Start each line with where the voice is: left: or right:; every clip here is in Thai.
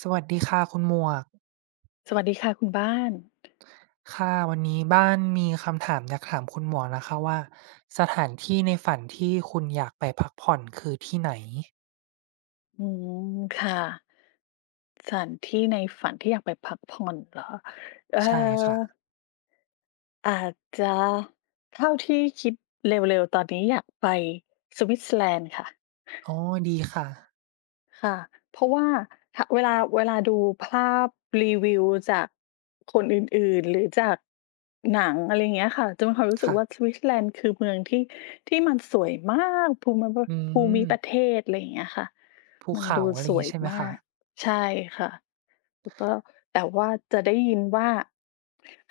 right: สวัสดีค่ะคุณหมวก
left: สวัสดีค่ะคุณบ้าน
right: ค่ะวันนี้บ้านมีคำถามอยากถามคุณหมวกนะคะว่าสถานที่ในฝันที่คุณอยากไปพักผ่อนคือที่ไหน
left: อืมค่ะสถานที่ในฝันที่อยากไปพักผ่อนเหรอเอ่อ
right: ใช่ค่ะ
left: อาจจะเท่าที่คิดเร็วๆตอนนี้อยากไปสวิตเซอร์แลนด์ค่ะ
right: อ๋อดีค่ะ
left: ค่ะเพราะว่าถาเวลาดูภาพรีวิวจากคนอื่นๆหรือจากหนังอะไรอย่างเงี้ยค่ะจะมีความรู้สึกว่า
right: ค่ะ
left: สวิตเซอร์แลนด์คือเมืองที่ที่มันสวยมาก
right: อื
left: ภูมิประเท
right: ม
left: ศอะไรอย่างเงี้ยค่ะ
right: ภู
left: มัน
right: เขา
left: ดู
right: อะไร
left: สว
right: งี้
left: ย
right: ใช่ไหม
left: มา
right: คะ
left: กใช่ค่ะ แล้วก็แต่ว่าจะได้ยินว่า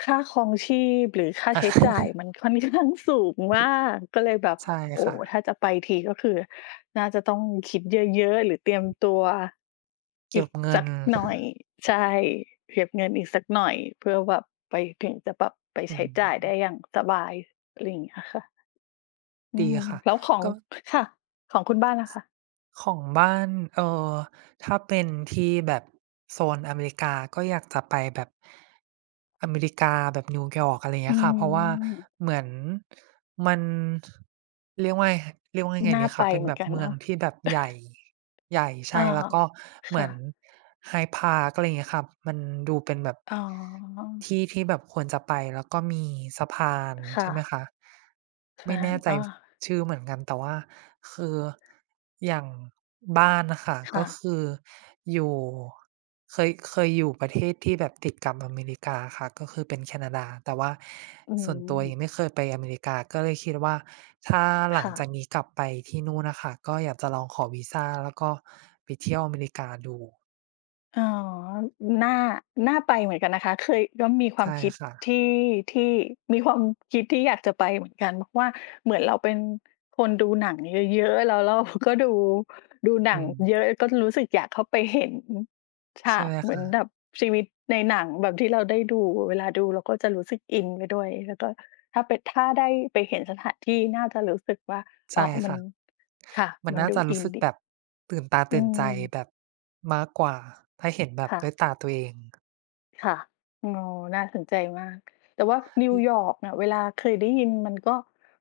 left: ค่าครองชีพหรือค่า
right: อา
left: ใช้จ่าย มันค่อนข้างสูงมากก็เลยแบบ
right: ใช่
left: โอ้
right: ค่ะ
left: โฮถ้าจะไปทีก็คือน่าจะต้องคิดเยอะๆหรือเตรียมตัว
right: เก็
left: อี
right: บ
left: ก
right: เงิ
left: สั
right: น
left: กหน่อยใช่เก็บเงินอีกสักหน่อยเพื่อแบบไปถึงจะแบบไป
right: อื
left: ใช้จ่ายได้อ
right: ม
left: ย่างสบายอะไรอย่างเงี้ยค่ะอื
right: ดี
left: ม
right: ค่ะ
left: แล้วของ
right: ก็
left: ค่ะของคุณบ้านล่ะคะ
right: ของบ้านเอ่อถ้าเป็นที่แบบโซนอเมริกาก็อยากจะไปแบบอเมริกาแบบนิวยอร์กอะไร
left: อื
right: เงี้ยค่ะเพราะว่า
left: ม
right: เหมือนมันเรียกว่าเรียกว่ายังไง
left: น่า
right: ดี
left: ไป
right: ค่ะเป็น
left: เหมื
right: แบ
left: อน
right: บ
left: กัน
right: เมือง
left: เนาะ
right: ที่แบบใหญ่ใหญ่ใช่
left: อา
right: แล้วก็เหมือ
left: ค่ะ
right: น Hyde Park อะไรเงี้ยค่ะมันดูเป็นแบบ
left: อ๋อ
right: ที่ที่แบบควรจะไปแล้วก็มีสะพาน
left: ค่ะ
right: ใช่ไหมคะ
left: แฟ
right: ไม่
left: น
right: แน่ใจ
left: อ้อ
right: ชื่อเหมือนกันแต่ว่าคืออย่างบ้านน่ะค่ะก็
left: ค่ะ
right: คืออยู่เคยอยู่ประเทศที่แบบติดกับอเมริกาค่ะก็คือเป็นแคนาดาแต่ว่า
left: อื
right: ส่วนตัวยังไม่
left: ม
right: เคยไปอเมริกาก็เลยคิดว่าถ้าหลัง
left: ค่ะ
right: จากนี้กลับไปที่นู่นน่ะค่ะก็อยากจะลองขอวีซาแล้วก็ไปเที่ยวอเมริกาดู
left: อ๋อน่าน่าไปเหมือนกันนะคะเคยก็มีความ
right: ใช่
left: คิด
right: ค่ะ
left: ที่ที่มีความคิดที่อยากจะไปเหมือนกันเพราะว่าเหมือนเราเป็นคนดูหนังเยอะๆแล้วเราก็ดูห
right: อื
left: นัง
right: ม
left: เยอะก็รู้สึกอยากเข้าไปเห็นฉา
right: ใช่
left: ก
right: ไหม
left: เหมือ
right: คะ
left: นแบบชีวิตในหนังแบบที่เราได้ดูเวลาดูเราก็จะรู้สึกอินไปด้วยแล้วก็ถ้าได้ไปเห็นสถานที่น่าจะรู้สึกว่าอ๋
right: ใช่
left: อมัน
right: ค่ะ
left: ค่ะ
right: มัน
left: มัน
right: น่า
left: ดู
right: จะ
left: อิ
right: รู้
left: น
right: สึก
left: ดี
right: แบบตื่นตา
left: อื
right: ตื่นใจ
left: ม
right: แบบมากกว่าถ้าเห็นแบบ
left: ค่ะ
right: ด้วยตาตัวเอง
left: ค่ะอ๋อน่าสนใจมาก แต่ว่านิวย
right: อ
left: อร์กเนี่ยเวลาเคยได้ยินมันก็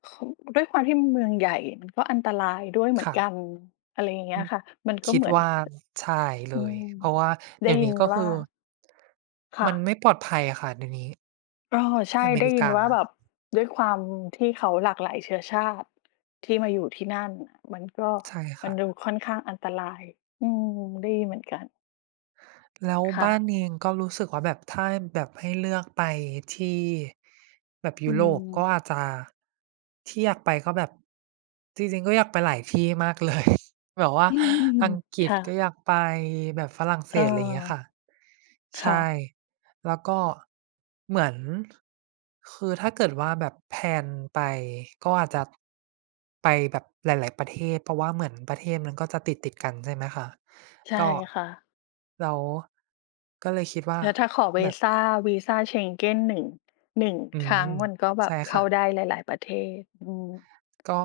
left: คด้วยความที่มันเมืองใหญ่มันก็อันตรายด้วยเหมือน
right: ค่ะ
left: กันอะไรอย่างเงี้
right: อื
left: ย
right: ม
left: ค่ะ มันก็
right: คิด
left: เหมือน
right: ว่าใช่เล
left: อื
right: ย
left: ม
right: เพราะว่า
left: ได้
right: เดี๋ยว
left: ยิ
right: นี้
left: น
right: ก็คื
left: ว่า
right: อ
left: ค่ะ
right: มันไม่ปลอดภัยอะค่ะเดี๋ยวนี้
left: เออใช่
right: อเม
left: ได้
right: ริ
left: ยิน
right: กา
left: ว่าแบบด้วยความที่เขาหลากหลายเชื้อชาติที่มาอยู่ที่นั่นน่ะมันก็
right: ใช่
left: มัน
right: ค่ะ
left: ดูค่อนข้างอันตรายอืมได้ยินเหมือนกัน
right: แล้ว
left: ค่ะ
right: บ้านเองก็รู้สึกว่าแบบถ้าแบบให้เลือกไปที่แบบ
left: อื
right: ยุโรป
left: ม
right: ก็อาจจะที่อยากไปก็แบบจริงๆก็อยากไปหลายที่มากเลย แบบว่าอังก ฤษ
left: ค่ะ
right: ก็อยากไปแบบฝรั่งเศ
left: เออ
right: สอะไรอย่างเงี้ยค่ะ
left: ค่ะ
right: ใช่แล้วก็เหมือนคือถ้าเกิดว่าแบบแพลนไปก็อาจจะไปแบบหลายๆประเทศเพราะว่าเหมือนประเทศมันก็จะติดกันใช่ไหมคะ
left: ใช่
right: ก็
left: ค่ะ
right: เราก็เลยคิดว่า
left: แล้วถ้าขอ
right: แบ
left: วี
right: บ
left: ซ่าวีซา Schengen หนึ่ง
right: อื
left: ครั้ง
right: ม
left: มันก็แบ
right: ใช่
left: บ
right: ค่ะ
left: เข้าได้หลายๆประเทศอืม
right: ก็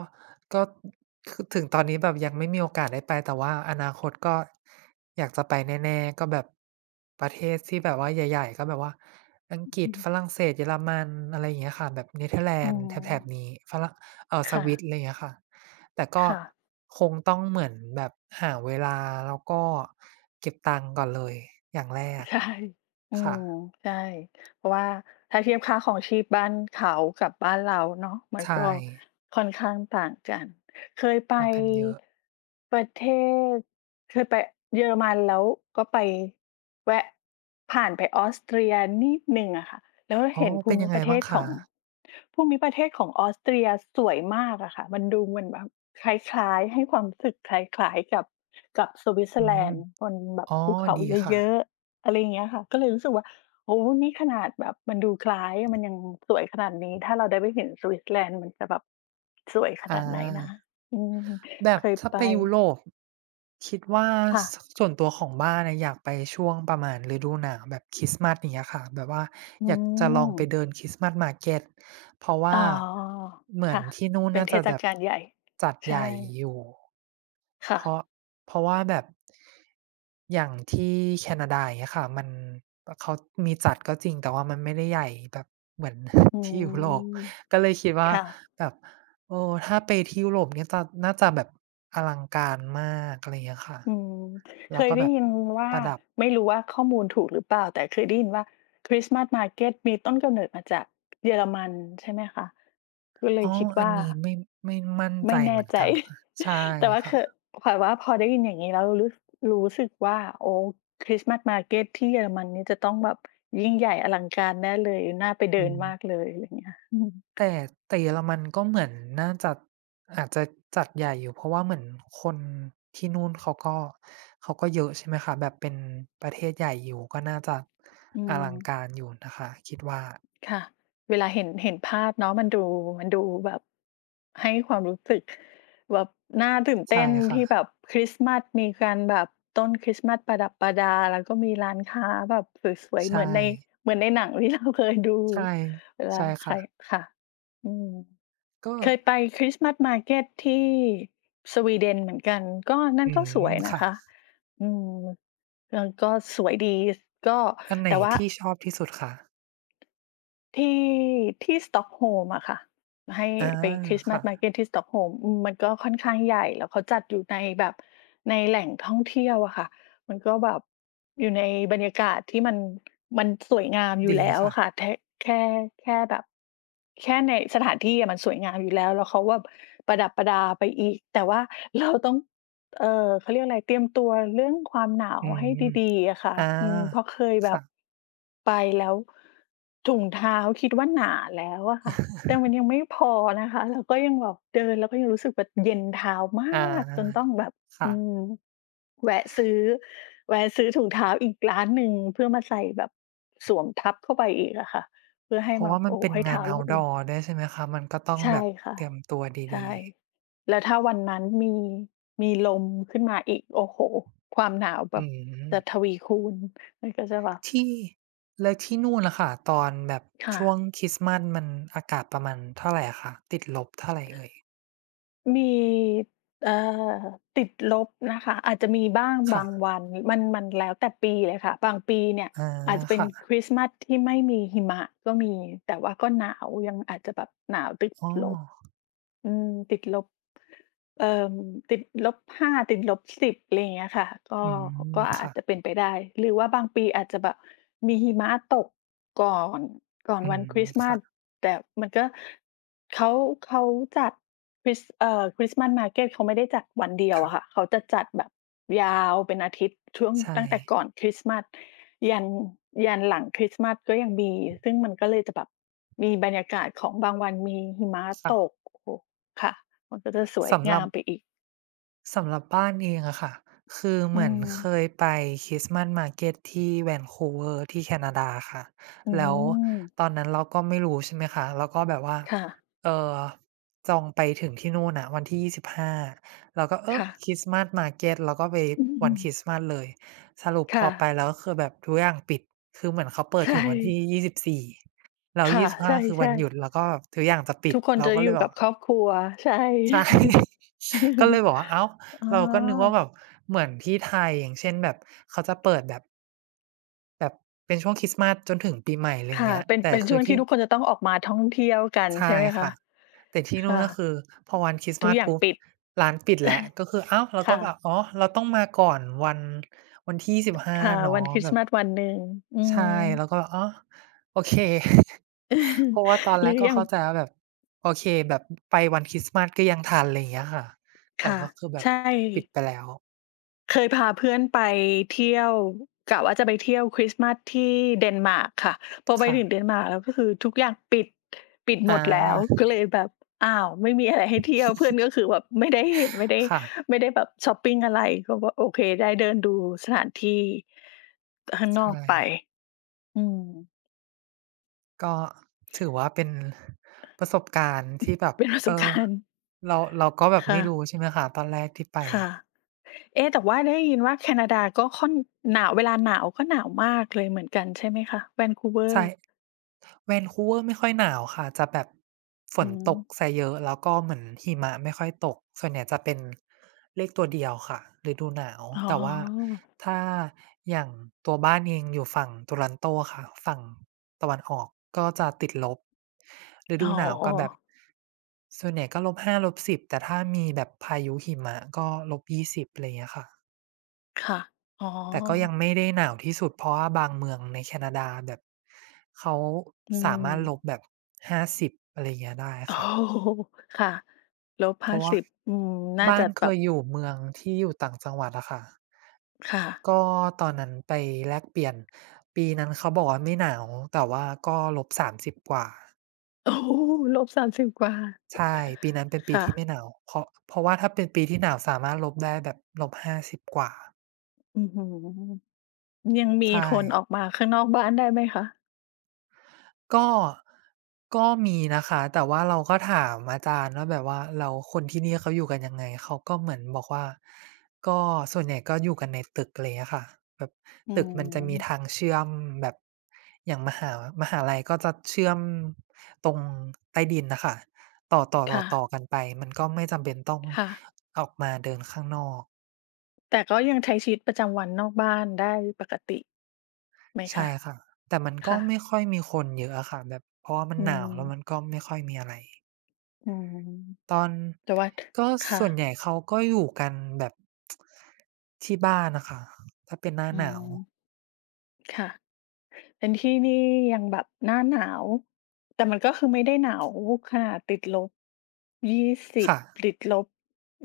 right: ก็คือถึงตอนนี้แบบยังไม่มีโอกาสได้ไป แต่ว่าอนาคตก็อยากจะไปแน่ๆก็แบบประเทศที่แบบว่าใหญ่ๆ ก็แบบว่าอัง
left: อื
right: ก
left: อ
right: ฤษ
left: ฮึ
right: ฝรั่งเศสเยอรมันอะไรอย่างเงี้ยค่ะ แบบเนเธอร์แล
left: อื
right: นด์
left: ม
right: แถบๆนี้ฝรั่งส
left: ค่ะ
right: วิตอะไรอย่างเงี้ยค่ะ แต่ก็
left: ค่ะ
right: คงต้องเหมือนแบบหาเวลาแล้วก็เก็บตังค์ก่อนเลยอย่างแรก
left: ใช่อื
right: ค่ะ
left: มใช่เพราะว่าถ้าเทียบค่าครองชีพบ้านเขากับบ้านเราเนาะมันก็
right: ใช่
left: ค่อนข้างต่างกันเคยไป
right: ต่างกันเยอะ
left: ประเทศ เคยไปเยอรมันแล้วก็ไปแวะผ่านไปออสเตรียนิดหนึ่งอะค่ะแล้ว
right: อ๋อ
left: เห็น
right: เป็นยังไงบ้างคะ
left: ภูมิประเทศของออสเตรียสวยมากอะค่ะมันดูเหมือนแบบคล้ายๆให้ความรู้สึกคล้ายๆกับกับสวิตเซอ
right: อื
left: ร์แล
right: ม
left: นด์บนแบบ
right: อ๋อ
left: ภูเขา
right: ดีค่ะ
left: เยอะๆ อะไรอย่างเงี้ยค่ะก็เลยรู้สึกว่าโอ้โนี่ขนาดแบบมันดูคล้ายมันยังสวยขนาดนี้ถ้าเราได้ไปเห็นสวิตเซอร์แลนด์มันจะแบบสวยข
right: อา
left: นาดไหนนะอืม
right: แบบ
left: เคย
right: ถ้า
left: ไป
right: ไปยุโรปคิดว่า
left: ค่ะ
right: สส่วนตัวของบ้านอะอยากไปช่วงประมาณฤดูหนาวแบบคริสต์มาสอย่างเงี้ยค่ะแบบว่า
left: อื
right: อยากจะลองไปเดิ
left: ม
right: นคริสต์มาสมาร์เก็ตเพราะ
left: อ๋
right: ว่า
left: อ
right: เหมือน
left: ค่ะ
right: ที่นู่น
left: เป็น
right: น่า
left: เท
right: จะ
left: ศ
right: แบบ
left: กาลใหญ่
right: จัดให
left: ใช่
right: ญ่อยู่เพ
left: ค่ะ
right: ราะเพราะว่าแบบอย่างที่แคนาดาอย่างเงี้ยค่ะมันปเขามีจัดก็จริงแต่ว่ามันไม่ได้ใหญ่แบบเหมือน
left: อื
right: ที่ยุโรป
left: ม
right: ก็เลยคิดว่า
left: ค่ะ
right: แบบ เออถ้าไปที่ยุโรปเนี่ยจะน่าจะแบบอลังการมากอะไรอย่างเงี้ยค่ะ
left: อืมเค
right: แล้ว
left: ย
right: ก็
left: ได้
right: แบบ
left: ยินว่า
right: ประดับ
left: ไม่รู้ว่าข้อมูลถูกหรือเปล่าแต่เคยได้ยินว่าคริสต์มาสมาร์เก็ตมีต้นกำเนิดมาจากเยอรมันใช่ไหมคะก็เล
right: อ้
left: ย
right: อ
left: คิด
right: อัน
left: ว่า
right: นี้ไม่มั่นใจ
left: ไม่
right: เห
left: แน่
right: มือน
left: ใจ
right: กันค่ะใช่
left: แต่ว่า
right: ค่ะ
left: คือขวัญว่าพอได้ยินอย่างนี้แล้วรู้สึกว่าโอ้คริสต์มาสมาร์เก็ตที่เยอรมันนี่จะต้องแบบยิ่งใหญ่อลังการแน่เลยน่าไป
right: อื
left: เดินมาก
right: ม
left: เลยอะไรอย่างเงี้ยอืม
right: แต่แต่เยอรมันก็เหมือนน่าจะอาจจะจัดใหญ่อยู่เพราะว่าเหมือนคนที่นู่นเขาก็เยอะใช่ไหมคะแบบเป็นประเทศใหญ่อยู่ก็น่าจะ
left: อื
right: อลั
left: ม
right: งการอยู่นะคะคิดว่า
left: ค่ะเวลาเห็นภาพเนาะมันดูแบบให้ความรู้สึกแบบน่าตื่น
right: ใช่
left: เต้น
right: ค่ะ
left: ที่แบบคริสต์มาสมีการแบบต้นคริสต์มาสประดับประดาแล้วก็มีร้านค้าแบบสวยๆ
right: ใช่
left: เหมือนในหนังที่เราเคยดู
right: ใช่
left: เวลา
right: ใช่
left: ใคร
right: ค่ะ
left: ค่ะอืม
right: ก็
left: เคยไปคริสต์มาสมาร์เก็ตที่สวีเดนเหมือนกันก็นั่
right: อื
left: นก็สวย
right: ม
left: นะ
right: ค่ะ
left: คะอืมเออก็สวยดีก็
right: อันไหน
left: แต่ว่า
right: ที่ชอบที่สุดคะ
left: ที่ที่สต็อกโฮล์มอะค่ะให้
right: อา
left: ไปคริสต์มา
right: ค่ะ
left: สมาร์เก็ตที่สต็อกโฮล์มอืมมันก็ค่อนข้างใหญ่แล้วเขาจัดอยู่ในแบบในแหล่งท่องเที่ยวอะค่ะมันก็แบบอยู่ในบรรยากาศที่มันสวยงามอยู่
right: ดี
left: แล้ว
right: ค่ะ
left: อะค่ะแท้แค่แค่แบบแค่ในสถานที่อะมันสวยงามอยู่แล้วแล้วเขาแบบประดับประดาไปอีกแต่ว่าเราต้อง เอ่อเขาเรียกอะไรเตรียมตัวเรื่องความหนาว
right: อื
left: ให้
right: ม
left: ดีๆอะค่ะ
right: อา
left: อืมเพราะเคยแบบ
right: ค่ะ
left: ไปแล้วถุงเท้าคิดว่าหนาแล้วอะค่ะแต่มันยังไม่พอนะคะเราก็ยังแบบเดินแล้วก็ยังรู้สึกแบบเย็นเท้า
right: อ
left: มากจนต้
right: า
left: องแบบ
right: ค่ะ
left: อืมแวะซื้อแวะซื้อถุงเท้าอีกร้านหนึ่งเพื่อมาใส่แบบสวมทับเข้าไปอีกอะค่ะเพื่อให้
right: เพราะ
left: มา
right: ว่ามัน
left: โอ้
right: เป็น
left: ให้
right: งา
left: เท้า
right: น
left: เราอุ่น
right: Outdoor ด้วยใช่ไหมคะ มันก็ต้อง
left: ใช่
right: แบบ
left: ค่ะ
right: เตรียมตัวด
left: ใช่
right: ีๆ
left: แล้วถ้าวันนั้นมีมีลมขึ้นมาอีกโอ้โฮความหนาวแบ
right: อื
left: บจะท
right: ม
left: วีคูณมันก็จะแบบ
right: ที่แล้วที่นู่นล่ะค่ะตอนแบบ
left: ค่ะ
right: ช่วงคริสต์มาสมันอากาศประมาณเท่าไรอะคะติดลบเท่าไรเอ่ย
left: มีเอ่อติดลบนะคะอาจจะมีบ้าง
right: ค่ะ
left: บางวันมันแล้วแต่ปีเลยค่ะบางปีเนี่ย
right: อา
left: อาจจะเป็นค
right: ค่ะ
left: ริสต์มาสที่ไม่มีหิมะก็มีแต่ว่าก็หนาวยังอาจจะแบบหนาวติด
right: อ๋
left: ลบ
right: อ
left: อืมติดลบเอ่อติดลบห้าติดลบสิบอะไรอย่างเงี้ยค่ะก็
right: อืม
left: ก็อา
right: ค่ะ
left: จจะเป็นไปได้หรือว่าบางปีอาจจะแบบมีหิมะตกก่อนก่อน
right: อื
left: วัน
right: ม
left: คริสต์มาส
right: ค่ะ
left: แต่มันก็เขาเขาจัด คริสต์มาสมาร์เกตเขาไม่ได้จัดวันเดียวอะค่ะ
right: ค่ะ
left: เขาจะจัดแบบยาวเป็นอาทิตย์ช่วง
right: ใช่
left: ตั้งแต่ก่อนคริสต์มาสยันยันหลังคริสต์มาสก็ยังมีซึ่งมันก็เลยจะแบบมีบรรยากาศของบางวันมีหิมะต
right: ค่ะ
left: กโอ้โฮค่ะมันก็จะสวย
right: สำหรั
left: งา
right: บ
left: มไปอีก
right: สำหรับบ้านเองอะค่ะคือ
left: อื
right: เหมือนเคย
left: ม
right: ไปคริสต์มาสมาร์เก็ตที่แว a คูเวอ e r ที่แคนาดาค่ะ
left: อื
right: แล้ว
left: ม
right: ตอนนั้นเราก็ไม่รู้ใช่ไหมคะเราก็แบบว่า
left: ค่ะ
right: เออจองไปถึงที่นู่นอะวันที่25เราแล้วก็เออ
left: ค่ะ
right: คริสต์มาสมาร์เก็ตเราก็ไป
left: อื
right: วัน
left: ม
right: คริสต์มาสเลยสรุปพอ
left: ค่ะ
right: ไปแล้วก็คือแบบทุกอย่างปิดคือเหมือนเขาเปิดถึ
left: ใช่
right: งวันที่ยี4แล้ว
left: ค่ะ
right: ยี่สิบห้าคือวั
left: ใช่
right: นหยุด
left: ๆ
right: แล้วก็ทุกอย่างจะปิด
left: ทุกคน
right: เรา
left: จะ
right: ก็
left: อ
right: เลย
left: ยู่
right: บอ
left: กั
right: ก
left: บครอบครัวใช่
right: ใช่ ก็เลย บอกว่าอ้าว
left: อ
right: เราก็นึกว่า
left: า
right: แบบเหมือนที่ไทยอย่างเช่นแบบเขาจะเปิดแบบแบบเป็นช่วงคริสต์มาสจนถึงปีใหม่อะไรอย่าง
left: ค่ะ
right: เงี้ย
left: เป็น
right: แต่
left: เป็น
right: คื
left: ช่
right: อ
left: วงที่
right: ที่
left: ทุกคนจะต้องออกมาท่องเที่ยวกัน
right: ใช่
left: ใช่ไหมคะ
right: ค่ะแต่ที่นู่น
left: ค่ะ
right: ก็คือพอวันคริสต์
left: ทุ
right: มา
left: ก
right: ส
left: อย่าง
right: ปุ๊บ
left: ปิด
right: ร้านปิดแล้วก็คืออ้าวเรา ก็
left: ค่ะ
right: แบบอ๋อเราต้องมาก่อนวันวันที่ยี่สิบห้5
left: ค่ะ
right: เนาะ
left: วันคริ
right: แบ
left: สต์
right: บ
left: มาสวันหนึ่งอื
right: ใช่
left: ม
right: เราก็แบบอ๋อโอเค เพราะว่าตอน
left: ห
right: แร
left: รื
right: ก
left: อ
right: ก็
left: อย่าง
right: เข้าใจว่าแบบโอเคแบบไปวันคริสต์มาสก็ยังทันอะไรอย่างเงี้ยค่ะแต่
left: ค่ะ
right: ก็คือแบบ
left: ใช่
right: ปิดไปแล้ว
left: เคยพาเพื่อนไปเที่ยวกะว่าจะไปเที่ยวคริสต์มาสที่เดนมาร์กค่ะพอไปถึงเด
right: ค่ะ
left: นมาร์กแล้วก็คือทุกอย่างปิดปิดห
right: อ
left: มดแล้ว
right: า
left: ก็เลยแบบอ้าวไม่มีอะไรให้เที่ยวเพื่อนก็คือแบบไม่ได้เห็น
right: ค่ะ
left: ไม่ได้แบบชอปปิงอะไรก็ว่าโอเคได้เดินดูสถานที่ข้างนอก
right: ใช่
left: ไปอืม
right: ก็ถือว่าเป็นประสบการณ์ที่แบบ
left: เป็นประส
right: เอ
left: บ
right: อ
left: การณ์
right: เราก็แบบไม่
left: ค่ะ
right: รู้ใช่ไหมคะตอนแรกที่ไป
left: ค่ะเอ๊ะแต่ว่าได้ยินว่าแคนาดาก็ค่อนหนาวเวลาหนาวก็หนาวมากเลยเหมือนกันใช่ไหมคะแวนคูเวอ
right: ใช่
left: ร์
right: แวนคูเวอร์ไม่ค่อยหนาวค่ะจะแบบฝน
left: อื
right: ต
left: ม
right: กเสียเยอะแล้วก็เหมือนหิมะไม่ค่อยตกส่วนใหญ่จะเป็นเลขตัวเดียวค่ะฤดูหนาว
left: อ๋อ
right: แต่ว่าถ้าอย่างตัวบ้านเองอยู่ฝั่ง Toronto ค่ะฝั่งตะวันออกก็จะติดลบฤ
left: อ๋
right: ดู
left: อ
right: หนาวก็แบบส่วนใหญ่ก็ลบ -5 -10 แต่ถ้ามีแบบพายุหิมะก็ -20 อะไรอย่างเงี้ยค่ะ
left: ค่ะอ๋อ
right: แต่ก็ยังไม่ได้หนาวที่สุดเพราะว่าบางเมืองในแคนาดาแบบเขา
left: อื
right: สามา
left: ม
right: รถล บแบบ50อะไรอย่างเงี้ยได้
left: โอ้
right: ค่ะ
left: โฮค่ะ
right: เพราะว่า
left: -50 อืมน่า
right: บ้า
left: จะ
right: นเค
left: แบบ
right: ยอยู่เมืองที่อยู่ต่างจังหวัดอะค่ะ
left: ค่ะ
right: ก็ตอนนั้นไปแลกเปลี่ยนปีนั้นเขาบอกว่าไม่หนาวแต่ว่าก็-30 กว่า
left: โอ้โฮ3บสามสิบกว่า
right: ใช่ปีนั้นเป็นปี
left: ค่ะ
right: ที่ไม่หนาวเพราะว่าถ้าเป็นปีที่หนาวสามารถลบได้แบบ-50 กว่า
left: อื้อฮือยังมี
right: ใช่
left: คนออกมาข้างนอกบ้านได้ไหมคะ
right: ก็ก็มีนะคะแต่ว่าเราก็ถามอาจารย์ว่าแบบว่าแล้วคนที่นี่เขาอยู่กันยังไงเขาก็เหมือนบอกว่าก็ส่วนใหญ่ก็อยู่กันในตึกอะไรเงี้ยค่ะแบบ
left: อื
right: ตึกมันจะมีทาง
left: ม
right: เชื่อมแบบอย่างมหาลัยก็จะเชื่อมตรงใต้ดินน่ะค่ะต่
left: ค่ะ
right: อๆๆๆกันไปมันก็ไม่จำเป็นต้อง
left: ค่ะ
right: ออกมาเดินข้างนอก
left: แต่ก็ยังใช้ชีวิตประจำวันนอกบ้านได้ปกติไหมคะ
right: ใช่ค่ะแต่มันก็
left: ค่ะ
right: ไม่ค่อยมีคนเยอะอะค่ะแบบเพราะว่ามัน
left: อื
right: หนาว
left: ม
right: แล้วมันก็ไม่ค่อยมีอะไร
left: อืม
right: ตอน
left: แต่ว่า
right: ก็
left: ค่ะ
right: ส่วนใหญ่เขาก็อยู่กันแบบที่บ้านนะค่ะถ้าเป็นหน้า
left: อื
right: หนาว
left: มค่ะ เป็นที่นี่ยังแบบหน้าหนาวแต่มันก็คือไม่ได้หนาวขนาดติดลบ20
right: ค่ะ
left: ติดลบ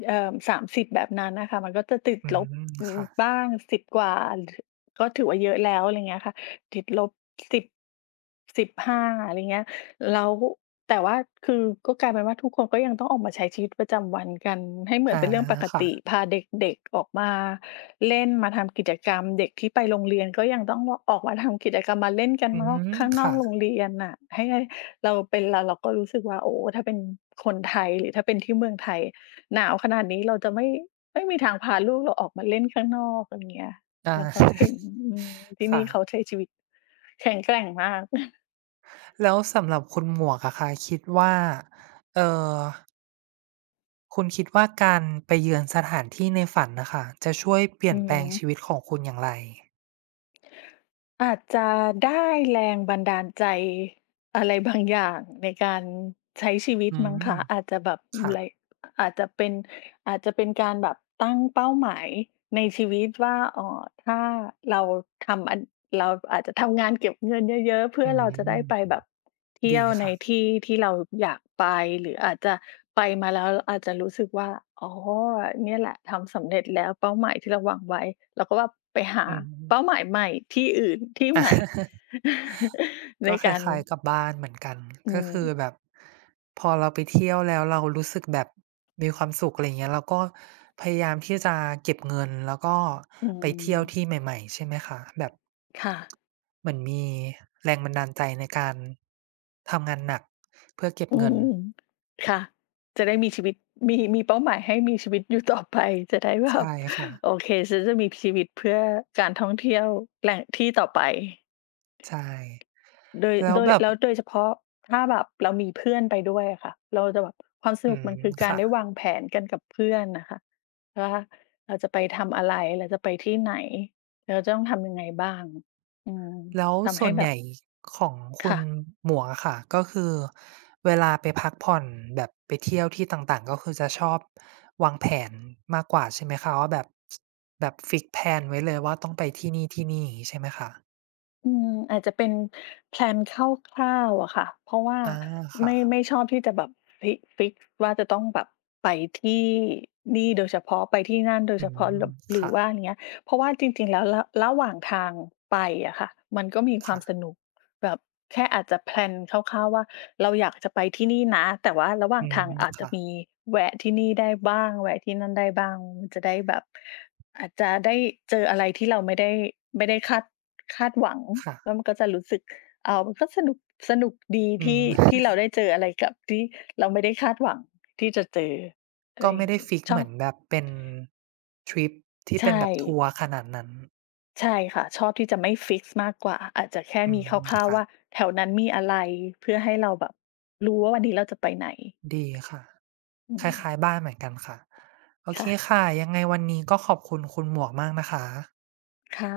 left: 30แบบนั้นน่ะค่ะมันก็จะติด
right: อื
left: ลบ
right: ม
left: อืม
right: ค่ะ
left: บ้าง10กว่าถก็ถือว่าเยอะแล้วอะไรเงี้ยค่ะติดลบ10 15อะไรเงี้ยแล้วแต่ว่าคือก็กลายเป็นว่าทุกคนก็ยังต้องออกมาใช้ชีวิตประจำวันกันให้เหมือน
right: อา
left: เป็นเรื่องปกติ
right: ค่ะ
left: พาเด็กๆออกมา เล่นมาทำกิจกรรมเด็กที่ไปโรงเรียนก็ยังต้องออกมาทำกิจกรรมมาเล่นกัน
right: อื
left: นอก
right: ม
left: ข้างนอกโรง
right: ค่ะ
left: เรียนน่ะให้เราเป็นเราก็รู้สึกว่าโอ้ถ้าเป็นคนไทยหรือถ้าเป็นที่เมืองไทยหนาวขนาดนี้เราจะไม่ไม่มีทางพาลูกเราออกมาเล่นข้างนอกอะไรอย่างเงี้ย
right: อา
left: เราก็เห็น อืมที่
right: ค่ะ
left: นี่เขาใช้ชีวิตแข็งแกร่งมาก
right: แล้วสำหรับคุณหมวกอะค่ะคิดว่าเอ่อคุณคิดว่าการไปเยือนสถานที่ในฝันน่ะค่ะจะช่วยเปลี่
left: อื
right: ย
left: อ
right: นแปลงชีวิตของคุณอย่างไร
left: อาจจะได้แรงบันดาลใจอะไรบางอย่างในการใช้ชีวิต
right: อื
left: มั้ง
right: ม
left: คะอาจจะแบบไร
right: ค่ะ
left: อาจจะเป็น อาจจะเป็นการแบบตั้งเป้าหมายในชีวิตว่าอ๋อถ้าเราทำอันเราอาจจะทำงานเก็บเงินเยอะๆเพื่
right: อื
left: อเราจะได้ไป
right: ม
left: แบบเที่
right: ดี
left: ยวใน
right: ค่ะ
left: ที่ที่เราอยากไปหรืออาจจะไปมาแล้วอาจจะรู้สึกว่าอ๋อเนี่ยแหละทำสำเร็จแล้วเป้าหมายที่เราวางไว้เราก็ว่าไปหา
right: อืม
left: เป้าหมายใหม่ที่อื่นที่ใหม่ ใน
right: ก็ค
left: การ
right: ล้ายๆกับบ้านเหมือนกัน
left: อื
right: ก็
left: ม
right: คือแบบพอเราไปเที่ยวแล้วเรารู้สึกแบบมีความสุขอะไราเงี้ยเราก็พยายามที่จะเก็บเงินแล้วก็
left: อื
right: ไปเที่ยวที่
left: ม
right: ใหม่ๆใช่ไหมคะแบบ
left: ค่ะ
right: เหมือนมีแรงบันดาลใจในการทำงานหนักเพื่อเก็บ
left: อื
right: เงิน
left: มค่ะจะได้มีชีวิตมีเป้าหมายให้มีชีวิตอยู่ต่อไปจะได้แบ
right: ใช่
left: บ
right: ค่ะ
left: โอเคฉันจะมีชีวิตเพื่อการท่องเที่ยวแหล่งที่ต่อไป
right: ใช่
left: โดย
right: แล้ว
left: โดย
right: แบบ
left: แล้วโดยเฉพาะถ้าแบบเรามีเพื่อนไปด้วยอะค่ะเราจะแบบความส
right: อื
left: นุก
right: ม
left: มันคือการ
right: ค่ะ
left: ได้วางแผนกันกับเพื่อนน่ะค่ะว่าเราจะไปทำอะไรเราจะไปที่ไหนเราจะต้องทำยังไงบ้างอืม
right: แล้ว
left: ทำ
right: ส่
left: ให้
right: วน
left: แบ
right: ให
left: บ
right: ญ่ของคุณ
left: ค่ะ
right: หมวกอะค่ะก็คือเวลาไปพักผ่อนแบบไปเที่ยวที่ต่างๆก็คือจะชอบวางแผนมากกว่าใช่ไหมคะว่าแบบแบบฟิกซ์แพลนไว้เลยว่าต้องไปที่นี่ๆอย่างงี้ใช่ไหมคะ
left: อืมอาจจะเป็นแพลนคร่าวๆอะค่ะเพราะว่า
right: อาค่ะ
left: ไม่ชอบที่จะแบบฟิกซ์ว่าจะต้องแบบไปที่นี่โดยเฉพาะไปที่นั่นโดย
right: อื
left: เฉพาะ
right: ม
left: หรบหรือ
right: ค่ะ
left: ว่าอย่างเงี้ยเพราะว่าจริงๆแล้วระหว่างทางไปอะค่ะมันก็มีความส
right: ค่ะ
left: นุกแบบแค่อาจจะแพลนคร่าวๆว่าเราอยากจะไปที่นี่นะแต่ว่าระหว่า
right: อื
left: งทาง
right: ม
left: อาจจะ
right: ค่ะ
left: มีแวะที่นี่ได้บ้างแวะที่นั่นได้บ้างมันจะได้แบบอาจจะได้เจออะไรที่เราไม่ได้ไม่ได้คาด คาดหวัง
right: ค่ะ
left: แล้วมันก็จะรู้สึกมันก็สนุกสนุกดี
right: อืม
left: ที่เราได้เจออะไรกับที่เราไม่ได้คาดหวังที่จะเจออะไร
right: ก็
left: อ
right: ไม่
left: ย่าง
right: ได้
left: งี้
right: ฟิกซ์
left: ช
right: เห
left: อ
right: มื
left: บ
right: อนแบบเป็นทริปที่
left: ใช่
right: เป็นแบบทัวร์ขนาดนั้น
left: ใช่ค่ะชอบที่จะไม่ฟิกซ์มากกว่าอาจจะแค่
right: อื
left: มีคร
right: ม
left: ่าวๆ
right: ค่ะ
left: ว่าแถวนั้นมีอะไรเพื่อให้เราแบบรู้ว่าวันนี้เราจะไปไหน
right: ดีค่ะ
left: อื
right: ค
left: ม
right: ล้ายๆบ้านเหมือนกันค่ะโอเค
left: ค่ะ
right: ค่ะยังไงวันนี้ก็ขอบคุณคุณหมวกมากนะคะ
left: ค่ะ